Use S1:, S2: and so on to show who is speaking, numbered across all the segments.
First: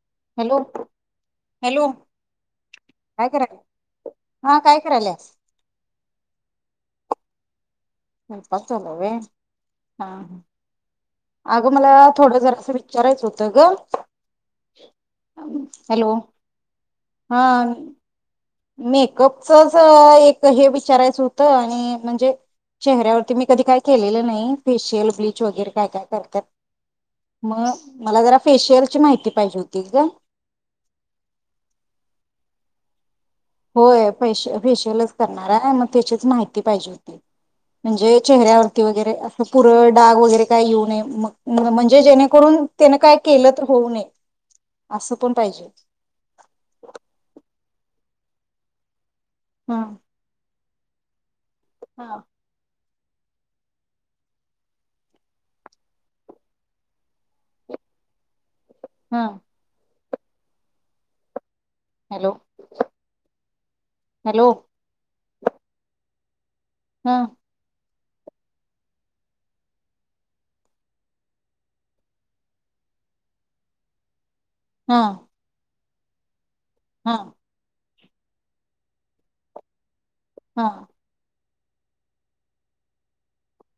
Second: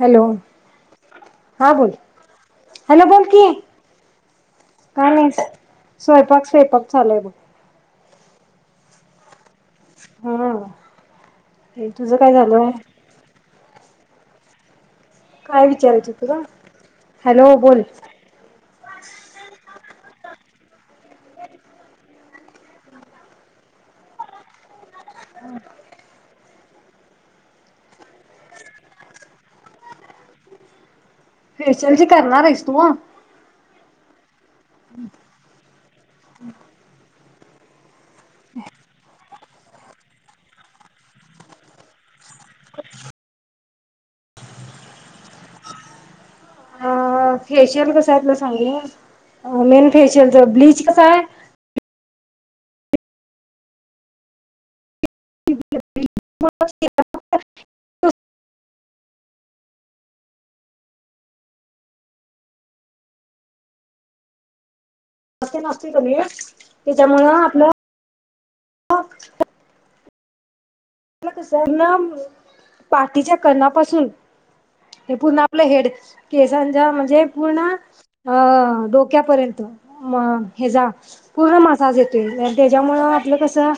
S1: Hello, हा
S2: hello
S1: बोल, hello बोल
S2: काय
S1: की,
S2: करायला? हा
S1: काय
S2: करायल्यास?
S1: नाय स्वयंपाक स्वयंपाक चालू हाय बग
S2: स्वयंपाक चालू आहे व्हय? हा
S1: हा
S2: ह अगं मला
S1: तुझं काय
S2: थोडं जरा
S1: झालं
S2: असं विचारायचं होतं ग. [inaudible]
S1: काय विचारायचं
S2: हॅलो
S1: तुला हॅलो बोल
S2: मेकअप च ‌ कसं एक हे वि विचारायचं होत आणि म्हणजे चेहऱ्यावरती मी कधी काय केलेलं नाही फिश यल ब्लीच वगैरे काय काय करत्यात. मग मला जरा फेशियलची माहिती पाहिजे होती ग.
S1: फेशियलची करणार आहीस तु?
S2: होय पैसे फेशियलच करणार आहे मग त्याचीच माहिती पाहिजे होती. म्हणजे चेहऱ्यावरती वगैरे अ पुरळ डाग वगैरे काय येऊ नये म म्हणजे जेणेकरून त्याने काय केलं तर होऊ नये असं पण पाहिजे.
S1: फेशियल कसं आहे तुला सांगु
S2: हा
S1: मेन फेशियलच ब्लीच कसाय
S2: हा.
S1: [unintelligible]
S2: हम हॅलो हॅलो
S1: असती नास्ती कणी
S2: हा
S1: त्याच्यामुळं आपलं [unintelligible] मला तसर ना पाठीच्या कणापासून
S2: हा
S1: ते पूर्ण आपलं हेड केसांच्या
S2: हा
S1: म्हणजे पूर्ण अ डोक्यापर्यंत. म हे
S2: हा
S1: जा पूर्ण मसाज येतोय आणि त्याच्यामुळ आपलं कसं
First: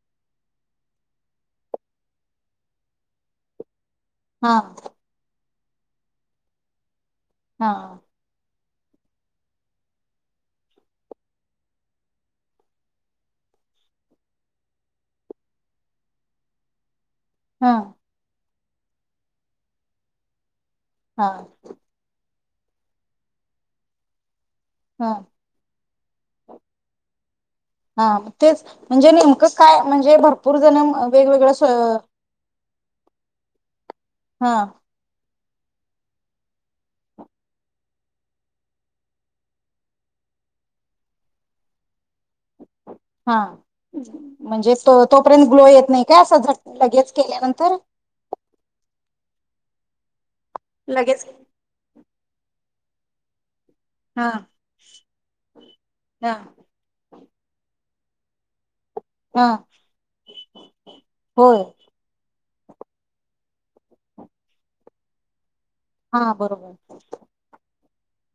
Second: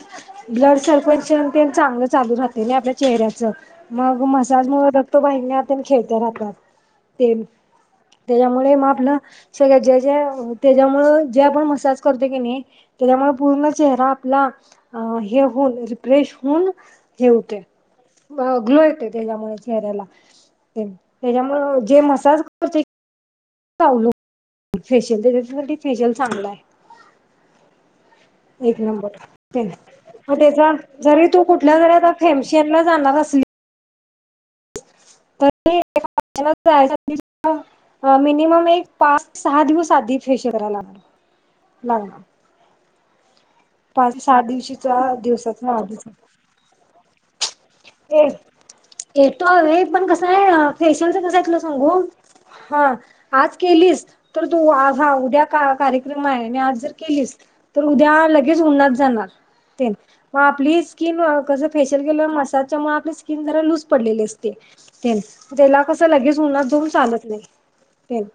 S1: ब्लड सर्क्युलेशन ते चांगलं चालू राहते ना आपल्या चेहऱ्याच मग
S2: हा
S1: मसाज मुळं रक्त वाहिन्यात खेळत्या राहतात. तेन
S2: हा
S1: तेच्या मग आपलं सगळ जे जे त्याच्यामुळे जे आपण मसाज करतो की नाही त्याच्यामुळे पूर्ण चेहरा आपला हे होऊन रिफ्रेश होऊन हे हो ते
S2: हा
S1: ग्लो येतो त्याच्यामुळे चेहऱ्याला
S2: हा
S1: त्याच्यामुळे जे मसाज ते ल
S2: हा
S1: फेशियल स्पेशल चांगला आहे.
S2: हा तेच
S1: एक
S2: म्हणजे
S1: नंबर
S2: नेमकं काय म्हणजे
S1: मग
S2: भरपूर जण वेगवेगळं
S1: शेरला जाणार असली
S2: हा
S1: तरी जायला मिनिमम एक पाच सहा दिवस आधी फेशयल लागणार लागणार
S2: [inaudible] हा
S1: पाच सहा
S2: म्हणजे
S1: दिवशीचा
S2: तोपर्यंत ग्लो
S1: दिवसाचा
S2: येत नाही का
S1: आधीच
S2: अस झट असा लगेच केल्यानंतर
S1: क आहे ना फेशियलच
S2: लगेच
S1: कसं आहे तुला सांगू हा आज केलीस
S2: हा
S1: तर तू आज हा उद्या कार्यक्रम
S2: हा
S1: आहे आणि आज जर केलीस तर उद्या लगे च उन्हात उन्हात जाणार
S2: हा
S1: तेन मग आपली स्किन
S2: होय
S1: कसं फेशिअल केल्यावर मसाज त्यामुळे आपली स्किन जरा लूज पडलेली असते. त्याला कसं
S2: हा
S1: लगेच उन्हात
S2: बरोबर
S1: जाऊन चालत नाही. हम्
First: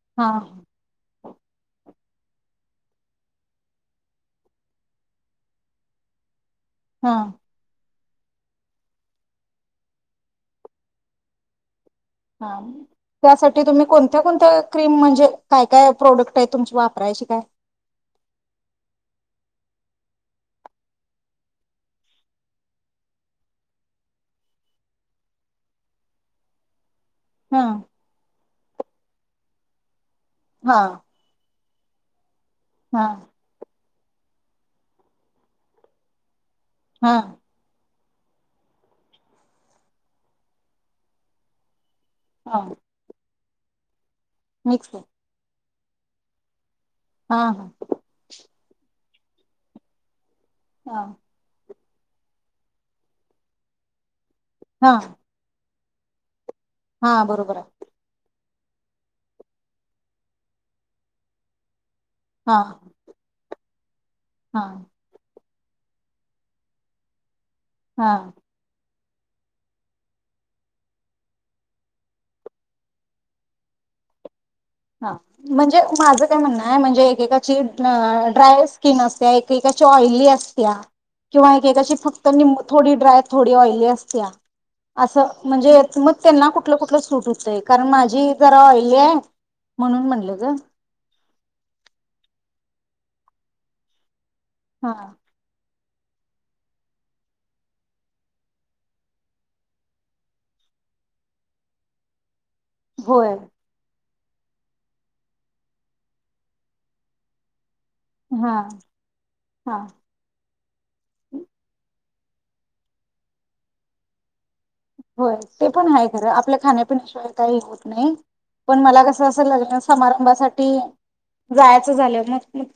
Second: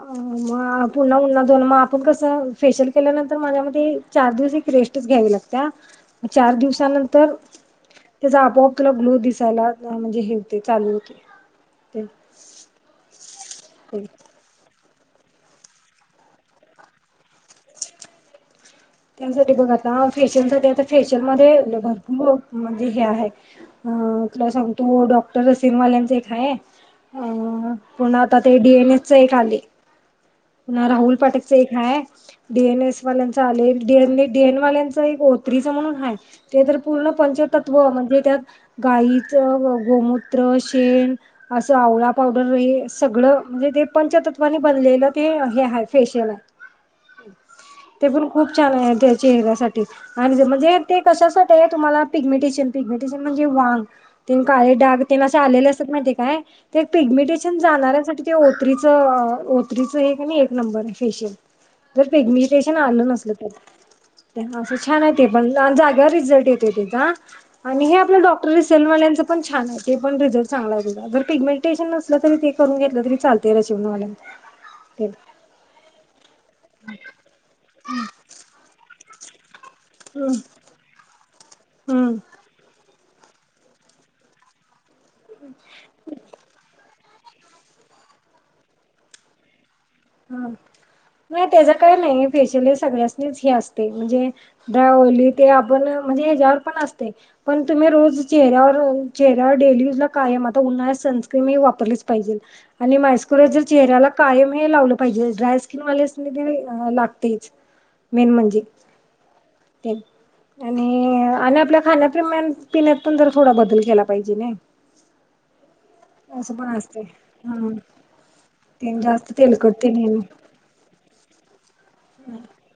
S1: अ
S2: हा
S1: मग पुन्हा उन्हात जावून मग आपली आपण कसं फेशियल केल्यानंतर माझ्या मते चार दिवस एक रेस्टच घ्यावी लागत्या् चार
S2: हा
S1: दिवसानंतर त्याचा आपोआप ग्लो दिसायला म्हणजे हे होते चालू होते.
S2: हा त्यासाठी तुम्ही
S1: ते
S2: कोणत्या कोणत्या क्रीम म्हणजे काय काय प्रोडक्ट आहे तुमची वापरायची काय
S1: त्यासाठी बघ आता फेशियल साठी आता फेशियल मध्ये भरपूर म्हणजे हे आहे तुला सांगतो डॉक्टर रसीमवाल्याचं एक हाय
S2: हा
S1: अ पण आता ते डीएनएस एक आले.
S2: हा
S1: राहुल पाटक च एक हाय डीएनएस
S2: हा
S1: वाल्यांचा आले डे डेएनवाल्यांच, एक ओ थ्री च म्हणून हाय. ते तर पूर्ण
S2: हा
S1: पंच तत्व म्हण ते त्यात गायीच गोमूत्र, शेण अस आवळात पावडर
S2: हा
S1: हे सगळं म्हणजे ते पंचतत् [unintelligible] नी
S2: मिक्स
S1: बनलेल हे हाय फेशियलाय.
S2: हा
S1: ते पण खूप छान आहे. त्यात चेहऱ्यासाठी आणि जे म्हणजे ते
S2: हा
S1: कशासाठी आहेत? तुम्हाला पिग्मेटेशन, पिग्मेटेशन म्हणजे वांग ते न काळे
S2: हा
S1: डाग ते न असे आलेले अस माहिती काय? ते
S2: हा बरोबर
S1: पिग्मीटेशन
S2: आहे
S1: जाणाऱ्यासाठी ते ओत्रीच ओत्रीत एक आणि एक नंबर फेशियल. जर
S2: हा
S1: पिग्मीटेशन आल नसलं तर.
S2: हा
S1: [unintelligible] छान आहे ते. पण लाल जाग्यावर रिझल्ट येतोय त्याचा आणि हे
S2: हा
S1: आपला डॉक्टर रिसेल वालेन ते पण छान आहे ते पण रिझल्ट चांगला आहे त्याचा. जर पिग्मेंटेशन नसलं तरी ते करून घेतलं तरी चालतय [unintelligible] वाल्या
S2: हां. म्हणजे माझं काय म्हणणं आहे. म्हणजे एकेकाची अं ड्राय स्किन अस [unintelligible] एकेकाची ऑइली
S1: हम्म
S2: असत्या किंवा एकेकाची
S1: हम्म
S2: फक्त निं थोडी ड्राय, थोडी ऑइली असत्या. असं म्हणजे मग त्यांना कुठल कुठल सुट हूतय. कारण माझी जरा ऑईली आहे. म्हणून म्हणलं
S1: हं
S2: ग
S1: नाही. त्याचा काही नाही फेशलीस् सगळ्यासनीच हे असतय म्हणजे
S2: हा
S1: दवली ते आपणं म्हणजे ह्याच्यावर पण असतय, पण तुम्ही रोज चेहऱ्यावर चेहऱ्यावर डेली युजला कायम आता उन्हाळ्यात सनस्क्रीम ही वापरलीच पाहिजेल. आणि
S2: होय
S1: मायस्कोरायझर चेहऱ्याला कायम हे लावल जे ड्राय स्किनवाले असलेतरी लागतेच. मेन
S2: हा
S1: म्हणजे
S2: हा
S1: [unintelligible] आणि आणि आपल्या खाण्यात, ते मॅम पिण्यात पण जरा थोडा बदल केला पाहिजे नाय
S2: होय. ते पण हाय खरं. आपलं
S1: असते
S2: खाण्यापिण्याशिवाय काही
S1: हा
S2: होत नाही पण
S1: ते
S2: मला कसं
S1: जास्त
S2: असं
S1: तेलकट
S2: लग्न
S1: तेन हे
S2: समारंभासाठी जायचं- झाल्यावर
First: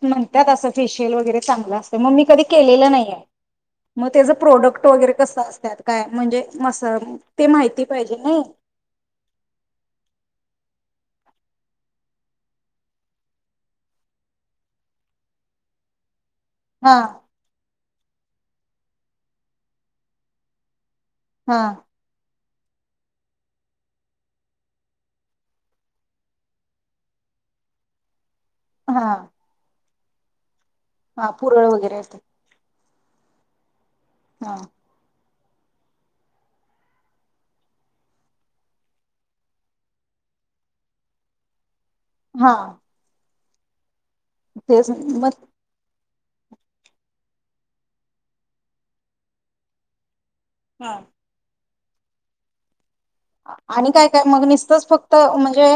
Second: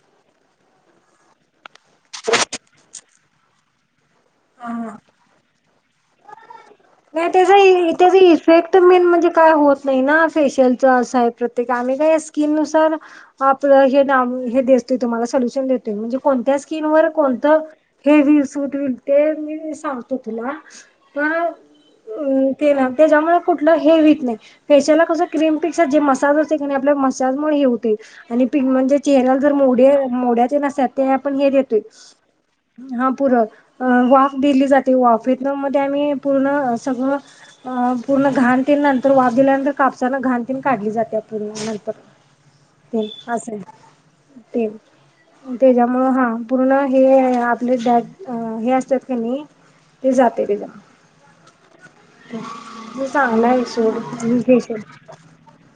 S2: मग त्यात असं फेशियल वगैरे चांगलं असतं मग मी कधी केलेलं नाहीय. मग त्याचं प्रोडक्ट
S1: हा
S2: वगैरे कसं असत्यात? काय म्हणजे मस्त.
S1: नाही त्याचा, त्याचा इफेक्ट मेन म्हणजे काय होत नाही ना फेशियल आमचं असंय. प्रत्येक आम्ही काय स्किननुसार आपलं हे देतोय तुम्हाला सोल्यूशन देतोय म्हणजे कोणत्या
S2: हा
S1: स्किनवर कोणतं ते वि सूट विणते, मी सांगतो तुला.
S2: हा
S1: अं केला. त्याच्यामुळे कुठलं हे होत नाही. फेशियलला कसं क्रीमपेक्षा जे मसाज असते की नाय आपलं, आपल्या मसाजमुळे हे होतंय. आणि पिग म्हणजे
S2: हा
S1: चेहऱ्याला जर मोडेय मोड्याचे नस अच्छा ते
S2: हा
S1: आपण हे
S2: पुरळ
S1: देतोय.
S2: वगैरे असते
S1: हा पुूरळ. अं वाफ
S2: हा
S1: दिली जाते वाफ व्हिएतनाममध्ये आम्ही पूर्ण सगळं अं पूर्ण घाण तेन नंतर वाफ दिल्यानंतर कापसानं घाण तेन काढली जातीया पूर्ण नंत तर असंय.
S2: त्यासाठी मध
S1: म हा पूर्ण हे आपले ॅ हे असतात कीनाही, ते जात तेच तेच दया मग.
S2: हा
S1: [inaudible] आहे
S2: आणि काय काय मग
S1: सोड
S2: निसतंच फक्त म्हणजे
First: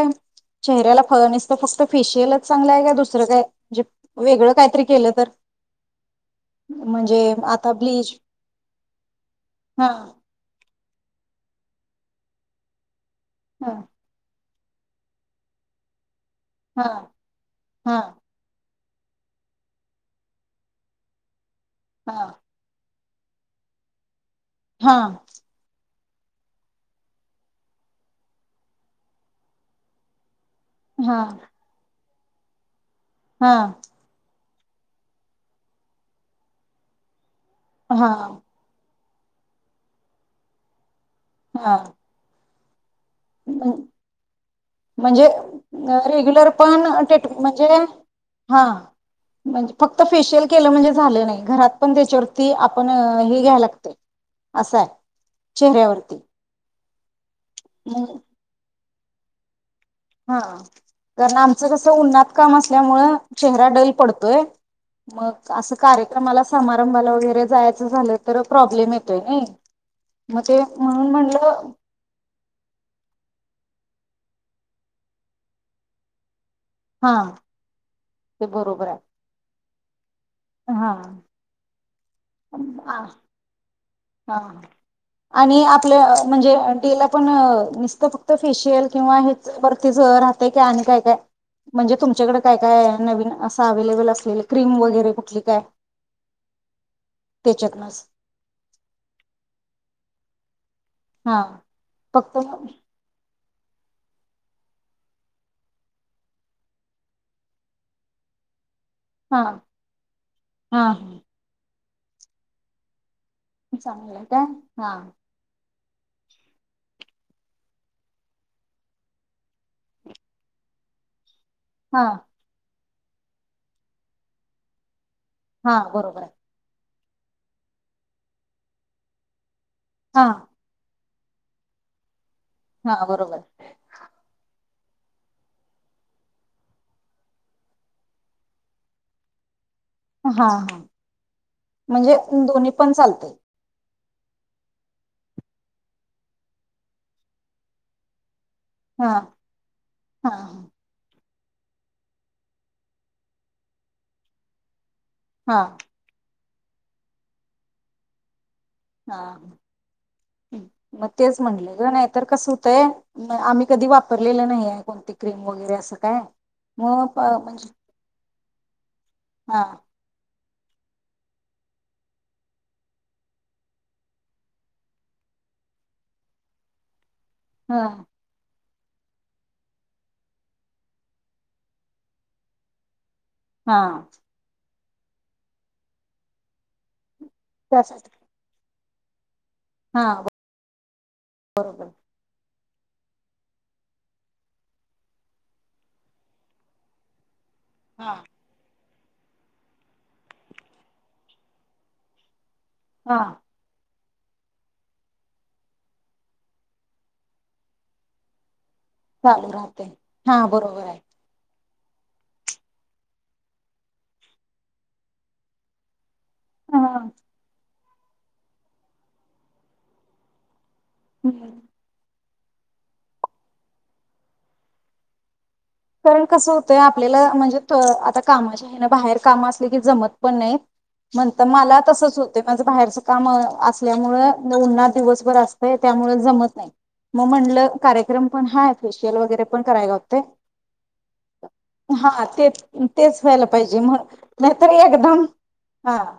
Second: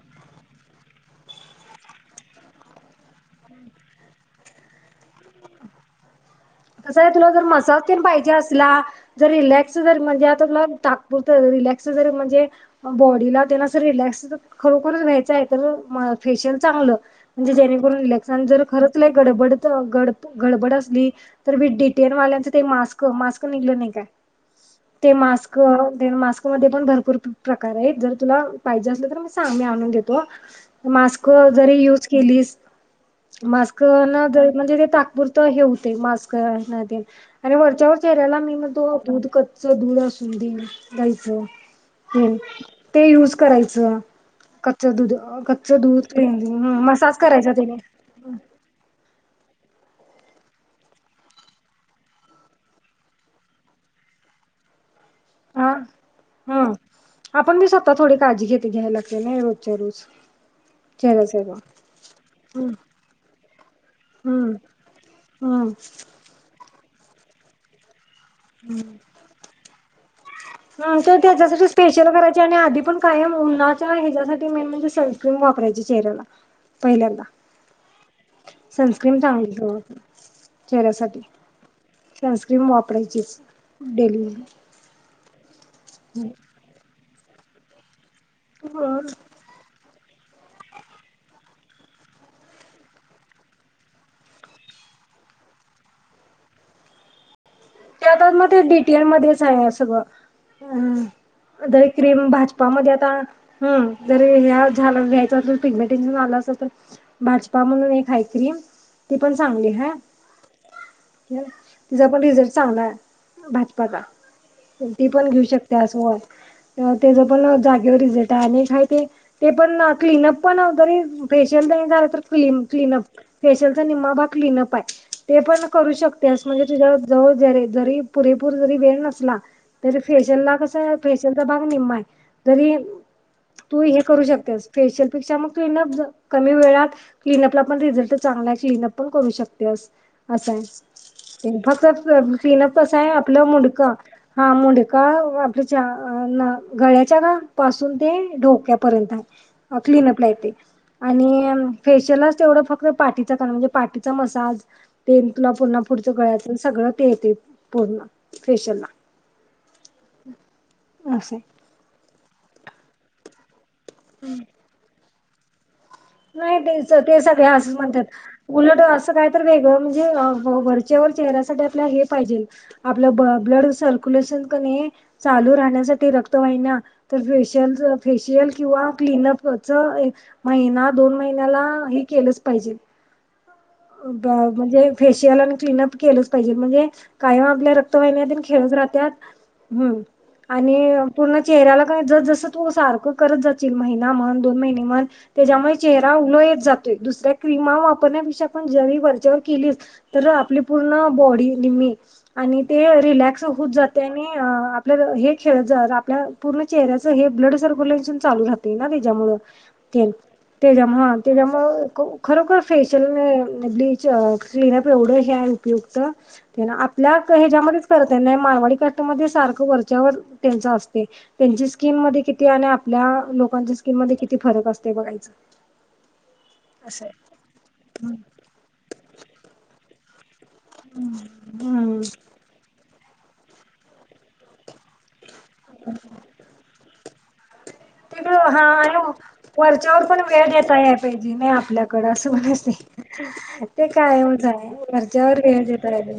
S2: चेहऱ्याला फळ नसतं फक्त फेशियलच चांगलं आहे का, दुसरं काय म्हणजे, वेगळं कायतरी केलं तर.
S1: कसं आहे
S2: म्हणजे
S1: तुला जर
S2: आता
S1: मसाज पण
S2: ब्लीच
S1: पाहिजे असला, जर रिलॅक्स
S2: हा
S1: जर म्हणजे आता तुला - तात्पुरतं रिलॅक्स जरी म्हणजे अं बॉडीला त्यांनं
S2: हा
S1: असं रिलॅक्स खरोखरच घ्यायचं आहे तर म फेशियल
S2: हा
S1: चांगलं म्हणजे जेणे करून
S2: हा
S1: रिल्याक्शन जर खर लई गडबड तर गड गडबड असली तर मी डी टी एन
S2: हा
S1: वाल्यांचं ते मास्क क मास्क निघले नाही काय
S2: हा
S1: ते मास्क मास्क मध्ये पण भरपूर प्रकार आहेत जर तुला पाहिजे असले तर मी सांग मी आणून देतो. मास्क
S2: हा
S1: जरी युज केलीस
S2: हा
S1: मास्क ना द म्हणजे ते तात्पूर्त हे होतंय मास [unintelligible] आणि वरच्यावर चेहऱ्याला
S2: हा
S1: मी म तो दुध कच्च दुध असू दे. [unintelligible] च
S2: हा
S1: हम्म. ते युज करायचं कच्च दूध
S2: म्हणजे
S1: कच्च दूध
S2: रेग्युलर
S1: [unintelligible]
S2: पण
S1: मसाज
S2: टेट
S1: करायचा
S2: म्हणजे
S1: त्याने.
S2: हा म्हणजे फक्त फेशियल केलं म्हणजे झालं नाही घरात पण त्याच्यावरती आपण हे घ्याय लागत अस ये.
S1: हा
S2: चेहऱ्यावरती.
S1: हम्म आपण मी स्वत थोडी काळी घेते घयला जे [unintelligible]
S2: हा कारण आमचं कस उनत काम
S1: हम्म
S2: असल्यामुळे चेहरा डैल पडतोय
S1: हम्म
S2: मग
S1: हम्म
S2: अस कार्यक्रमला समा समारंभाला वगैरे जायचं झालं तर प्रॉब्लेम येतोय नाही. मग ते
S1: हा
S2: म्हणून
S1: तू त्याच्यासाठी
S2: म्हणलं
S1: स्पेशल करायचे आणि आधी पण कायन ऊनात च ह्याच्यासाठी मेन म्हणजे सनस्क्रीम वापरायची चेहऱ्याला.
S2: हा
S1: पहिल्यांदा
S2: ते बरोबर आहे
S1: सनस्क्रीन सागितलो.
S2: हा.
S1: चेहऱ्यासाठी सनस्क्रीम वापरायचीस. डली
S2: हा आणि आप आपल म्हणजे [unintelligible] आपण निस्त फ फेशियल किंवा हेच बर तीज राहतय कि आणि काय काय म्हणजे तुमच्याकडे काय काय नवीन असं अवेलेबल अस क्रीम वैरे कुठली काय. तेचेत नस.
S1: त्या मध्येच आहे सगळं. ह
S2: हा
S1: दर क्रीम
S2: फक्त
S1: भाजपामध्ये आता. हम जर ह झा घ्यायच पिगमे टेनशन आलं अस तर भाजपा म्हणून एक हाय क्रीम ती पण
S2: हा
S1: चांगली हाय..
S2: हा
S1: हिजा पण यू चांगला हाय भाजपाचा
S2: चांगलं काय हा
S1: ती पण घेऊ शकते. त्यासोबत त्याच पण जागेवर रिझल्ट आणि एक आहे ते ते पण क्लीनअप पण जरी फेशियल नाही
S2: हा
S1: झाला तर क्ली क्लीनअप फेशियलचा निम्मा भाग क्लीनअप हाय. ते पण
S2: हा
S1: करू
S2: बरोबर आहे
S1: शकतेस म्हणजे तुझ्या [inaudible] जरी पुरेपूर जरी वेळ नसला तरी
S2: हा
S1: फेशल ला कसं फेशल चा भाग निम्मा हाय. तरी
S2: हा बरोबर आहे
S1: तू हे करू शकतेस फेशियलपेक्षा मग क्लीनअप कमी वेळात क्लीनअपला पण रिझल्ट चांगला आहे. क्लीनअप पण करू शकते अस
S2: हा
S1: असं आहे
S2: हा
S1: ते फक्त
S2: म्हणजे
S1: क्लीन
S2: दोन्ही
S1: अप
S2: पण
S1: कसं आहे
S2: चालतंय
S1: आपलं मुड हा मुंडकाल्याच्या गळ्याच्या पासून ते ढोक क्या
S2: हा
S1: पर्यंत हाय क्लीन अप ला
S2: हा
S1: येतंय आणि फेशियललाच तेवढं फक्त पाठीचा म्हणजे पाठीचा मसाज ते तुला
S2: हा
S1: पुन्हा पुढचं करायचं सगळं ते येतय पूर्ण ते
S2: हा मग
S1: असं आहे
S2: तेच म्हटल ग नाहीतर कस हो ते आम कधी वापरलेलं नाही आहे कोणती क्रीम वगैरे असं काय
S1: नाही तेच
S2: मग
S1: ते
S2: प-
S1: सगळे
S2: म्हणजे
S1: असं म्हणतात उलट असं काय तर
S2: हा
S1: वेगळं म्हणजे वरच्यावर चेहऱ्यासाठी आपल्या हे पाहिजे आपलं ब्लड सर्क्युलेशन कनी चालू राहण्यासाठी रक्तवाहिन्या तर फेशियल
S2: हा
S1: फेशियल किंवा क्लीनअपच एक महिना दोन महिन्याला हे केलंच पाहिजे.
S2: हा
S1: ब म्हणजे फेशियल आणि क्लिनअप केलंच पाहिजे म्हणजे कायम आपल्या
S2: त्यासाठी
S1: रक्तवाहिन्या तन खेळत राहत त्यात हम्म
S2: हा
S1: आणि पूर्ण चेहऱ्याला
S2: बरोबर
S1: काय जस जसत तू सारख करत जाशील महिना म्हण दोन महिने म्हण त्याच्यामुळे चेहरा उलत जातोय दुसऱ्या क्रीमा
S2: हा
S1: वापरण्या पेक्षा [unintelligible] वरच्यावर केली तर आपली पूर्ण बॉडी निम्मी आणि ते
S2: हा
S1: रिलॅक्स होऊत जात त्यानी अ आपल्याला हे खेळ जात आपल्या पूर्ण चेहऱ्याचं हे ब्लड सर्क्युलेशन चालू राहत ना त्याच्या मूळ
S2: चालू राहते
S1: त्या
S2: हा बरोबर
S1: त्याच्या मूळ
S2: आहे
S1: हा त्याच्यामुळ ख खरोखर फेशियल ब्लीच [unintelligible] आपल्या
S2: हा
S1: ह्याच्यामध्ये खर त्यांना मारवाडी कस्टमर मध्ये सारखं वरच्यावर त्यांच असत त्यांची स्किनमध्ये त्या आणि आपल्या लोकांच्या स्किन मध्ये किती फरक असतेय बघायच
S2: कारण कसं होतंय आपल्याला म्हणजे त्यो आता कामाच्या बाहेर काम असल की जमत [unintelligible] नाही म्हणते मला
S1: हम्म
S2: तसच होत माझं बाहेरच काम असल्यामुळे उन्हात दिवसभर त्यामुळे जमत नाही. मी म्हणलं. कार्यक्रम पण हाय फेशियल वगैरे
S1: [unintelligible]
S2: पण करायला
S1: वरच्यावर पण
S2: होते.
S1: वेळ देत [unintelligible] पाहिजे ना आपल्याकड
S2: हा
S1: असं
S2: ते तेच
S1: म्हणायचं
S2: व्हायला पाहिजे
S1: ते
S2: मग
S1: काय [unintelligible]
S2: नाहीतर एकदम
S1: वरच्यावर
S2: हा
S1: वेळेतय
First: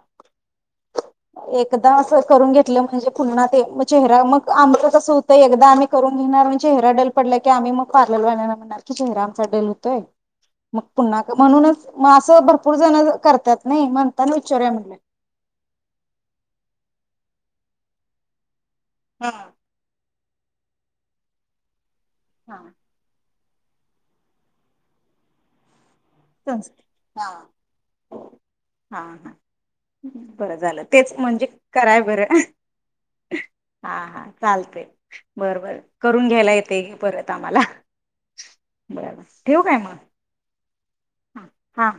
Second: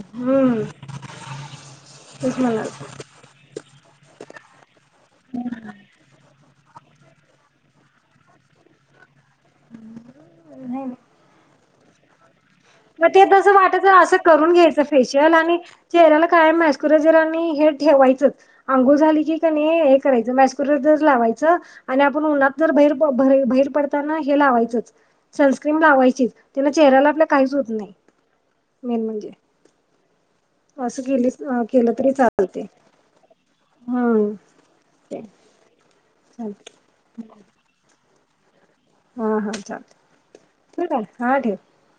S2: एकदा असं करून घेतलं म्हणजे पुन्हा
S1: [unintelligible]
S2: ते मग चेहरा मग आ कस होतय एकदा आम्ही करून घेणार चेहरा डल पडला की आम्ही मग पारल [unintelligible] कि चेहरा डल होतय मग
S1: नाही
S2: पुन्हा का म्हणूनच मास
S1: मग ते तसं वाटाचं असं करून घ्यायचं
S2: म्हटलं.
S1: फेशियल आणि चेहराला कायम मसकोरायझर हे ठेवायचंच अंघोळ झाली
S2: हा
S1: की क नाय करायच मास्कुराय्जर लावायच आणि आपण उनात
S2: हा
S1: जर भेर बाहेर पडताना हे लावायचं होत सनस्क्रीम लावायची चे तिने चेहऱ्याला
S2: संस्कृत
S1: आपल्या
S2: हा
S1: काहीच होत नाही मेन म्हणजे
S2: हा बरं झालं
S1: असं
S2: तेच
S1: केली
S2: म्हणजे
S1: केलं
S2: कराया
S1: तरी
S2: बरं
S1: चालते
S2: हा हा
S1: हम्म
S2: चालतेय
S1: ते
S2: बरोबर करून घ्यायला
S1: चालते
S2: येते परत आम्हाला [unintelligible] बरोबर ठेव काय मग
S1: ठेऊ का आहे हा ठेव
S2: हा